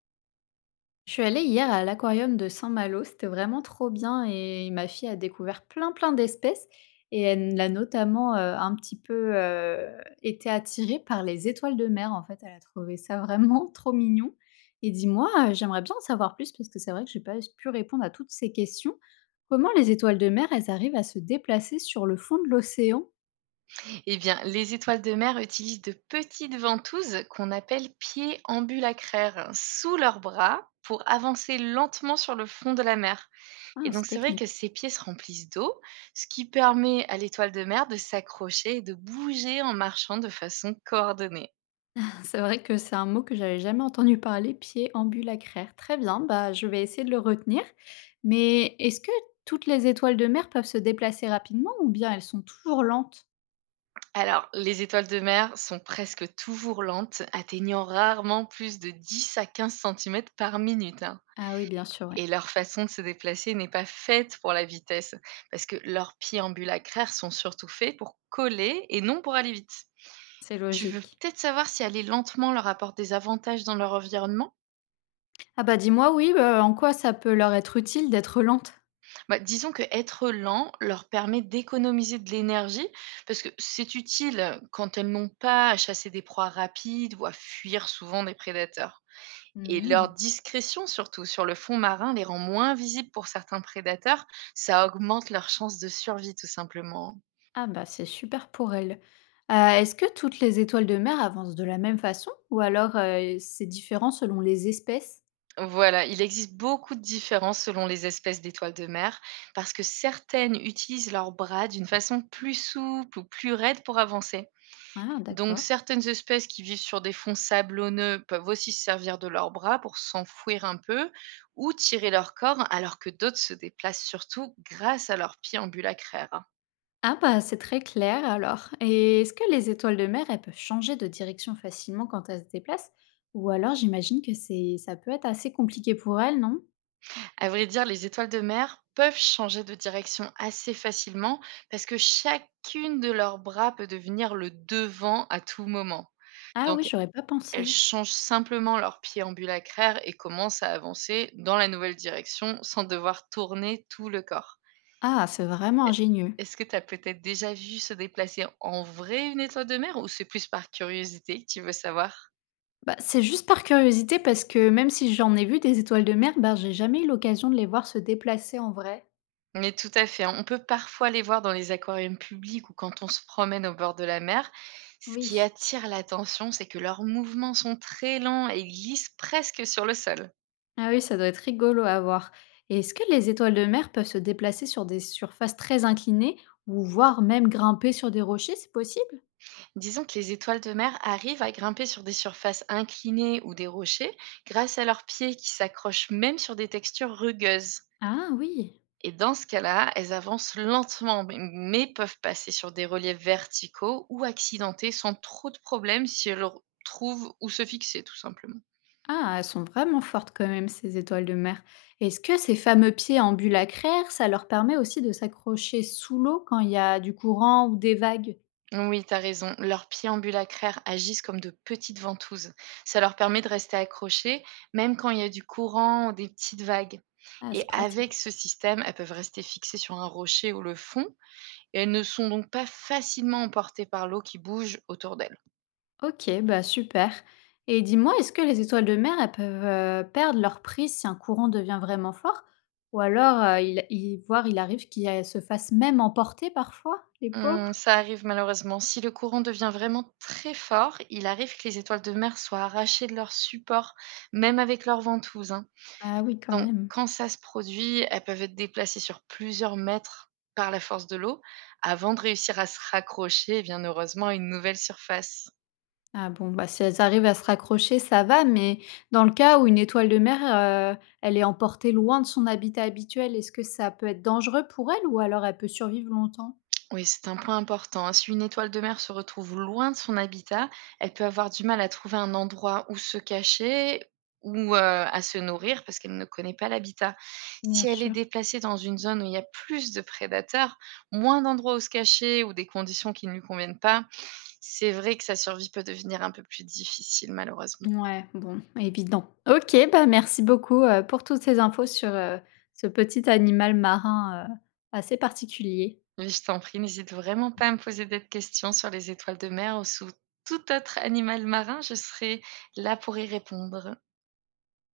Je suis allée hier à l'aquarium de Saint-Malo, c'était vraiment trop bien et ma fille a découvert plein plein d'espèces et elle a notamment un petit peu été attirée par les étoiles de mer en fait, elle a trouvé ça vraiment trop mignon. Et dis-moi, j'aimerais bien en savoir plus parce que c'est vrai que j'ai pas pu répondre à toutes ces questions. Comment les étoiles de mer, elles arrivent à se déplacer sur le fond de l'océan? Eh bien, les étoiles de mer utilisent de petites ventouses qu'on appelle pieds ambulacraires sous leurs bras pour avancer lentement sur le fond de la mer. Ah, Et donc, c'est c'est vrai que technique. ces pieds se remplissent d'eau, ce qui permet à l'étoile de mer de s'accrocher et de bouger en marchant de façon coordonnée. C'est vrai que c'est un mot que j'avais jamais entendu parler, pied ambulacraire. Très bien, bah, je vais essayer de le retenir. Mais est-ce que toutes les étoiles de mer peuvent se déplacer rapidement ou bien elles sont toujours lentes? Alors, les étoiles de mer sont presque toujours lentes, atteignant rarement plus de 10 à 15 cm par minute, hein. Ah oui, bien sûr, ouais. Et leur façon de se déplacer n'est pas faite pour la vitesse, parce que leurs pieds ambulacraires sont surtout faits pour coller et non pour aller vite. C'est Tu veux logique. peut-être savoir si aller lentement leur apporte des avantages dans leur environnement? Ah bah dis-moi, oui, bah, en quoi ça peut leur être utile d'être lentes? Bah, disons que être lent leur permet d'économiser de l'énergie, parce que c'est utile quand elles n'ont pas à chasser des proies rapides ou à fuir souvent des prédateurs. Et leur Hmm. discrétion, surtout sur le fond marin, les rend moins visibles pour certains prédateurs. Ça augmente leur chance de survie, tout simplement. Ah bah c'est super pour elles. Est-ce que toutes les étoiles de mer avancent de la même façon ou alors c'est différent selon les espèces? Voilà, il existe beaucoup de différences selon les espèces d'étoiles de mer, parce que certaines utilisent leurs bras d'une façon plus souple ou plus raide pour avancer. Ah Donc, d'accord. certaines espèces qui vivent sur des fonds sablonneux peuvent aussi se servir de leurs bras pour s'enfouir un peu ou tirer leur corps, alors que d'autres se déplacent surtout grâce à leurs pieds ambulacraires. Ah bah, c'est très clair alors. Et est-ce que les étoiles de mer, elles peuvent changer de direction facilement quand elles se déplacent? Ou alors j'imagine que c'est ça peut être assez compliqué pour elles, non? À vrai dire, les étoiles de mer peuvent changer de direction assez facilement, parce que chacune de leurs bras peut devenir le devant à tout moment. Ah oui, Donc j'aurais pas elles pensé. changent simplement leur pied ambulacraire et commencent à avancer dans la nouvelle direction sans devoir tourner tout le corps. Ah, c'est vraiment E ingénieux. est-ce que tu as peut-être déjà vu se déplacer en vrai une étoile de mer, ou c'est plus par curiosité que tu veux savoir? Bah, c'est juste par curiosité parce que même si j'en ai vu des étoiles de mer, bah, j'ai jamais eu l'occasion de les voir se déplacer en vrai. Mais tout à fait, hein, on peut parfois les voir dans les aquariums publics ou quand on se promène au bord de la mer. Ce qui Oui. attire l'attention, c'est que leurs mouvements sont très lents et glissent presque sur le sol. Ah oui, ça doit être rigolo à voir. Et est-ce que les étoiles de mer peuvent se déplacer sur des surfaces très inclinées ou voire même grimper sur des rochers, c'est possible? Disons que les étoiles de mer arrivent à grimper sur des surfaces inclinées ou des rochers grâce à leurs pieds qui s'accrochent même sur des textures rugueuses. Ah oui. Et dans ce cas-là, elles avancent lentement, mais peuvent passer sur des reliefs verticaux ou accidentés sans trop de problèmes si elles trouvent où se fixer tout simplement. Ah, elles sont vraiment fortes quand même, ces étoiles de mer. Est-ce que ces fameux pieds en ambulacraires, ça leur permet aussi de s'accrocher sous l'eau quand il y a du courant ou des vagues? Oui, t'as raison. Leurs pieds préambulacraires agissent comme de petites ventouses. Ça leur permet de rester accrochés, même quand il y a du courant ou des petites vagues. Ah, c'est Et pratique. avec ce système, elles peuvent rester fixées sur un rocher ou le fond, et elles ne sont donc pas facilement emportées par l'eau qui bouge autour d'elles. Ok, bah super. Et dis-moi, est-ce que les étoiles de mer, elles peuvent perdre leur prise si un courant devient vraiment fort? Ou alors, voire il arrive qu'elles se fassent même emporter parfois, les pauvres? Ça arrive malheureusement. Si le courant devient vraiment très fort, il arrive que les étoiles de mer soient arrachées de leur support, même avec leurs ventouses, hein. Ah oui, quand Donc, même. quand ça se produit, elles peuvent être déplacées sur plusieurs mètres par la force de l'eau, avant de réussir à se raccrocher, bien heureusement, à une nouvelle surface. Ah bon, bah, si elles arrivent à se raccrocher, ça va, mais dans le cas où une étoile de mer, elle est emportée loin de son habitat habituel, est-ce que ça peut être dangereux pour elle ou alors elle peut survivre longtemps? Oui, c'est un point important, hein. Si une étoile de mer se retrouve loin de son habitat, elle peut avoir du mal à trouver un endroit où se cacher ou à se nourrir, parce qu'elle ne connaît pas l'habitat. Bien Si elle est sûr. déplacée dans une zone où il y a plus de prédateurs, moins d'endroits où se cacher ou des conditions qui ne lui conviennent pas, c'est vrai que sa survie peut devenir un peu plus difficile, malheureusement. Ouais, bon, évident. OK, bah, merci beaucoup, pour toutes ces infos sur, ce petit animal marin, assez particulier. Mais je t'en prie, n'hésite vraiment pas à me poser d'autres questions sur les étoiles de mer ou sous tout autre animal marin, je serai là pour y répondre.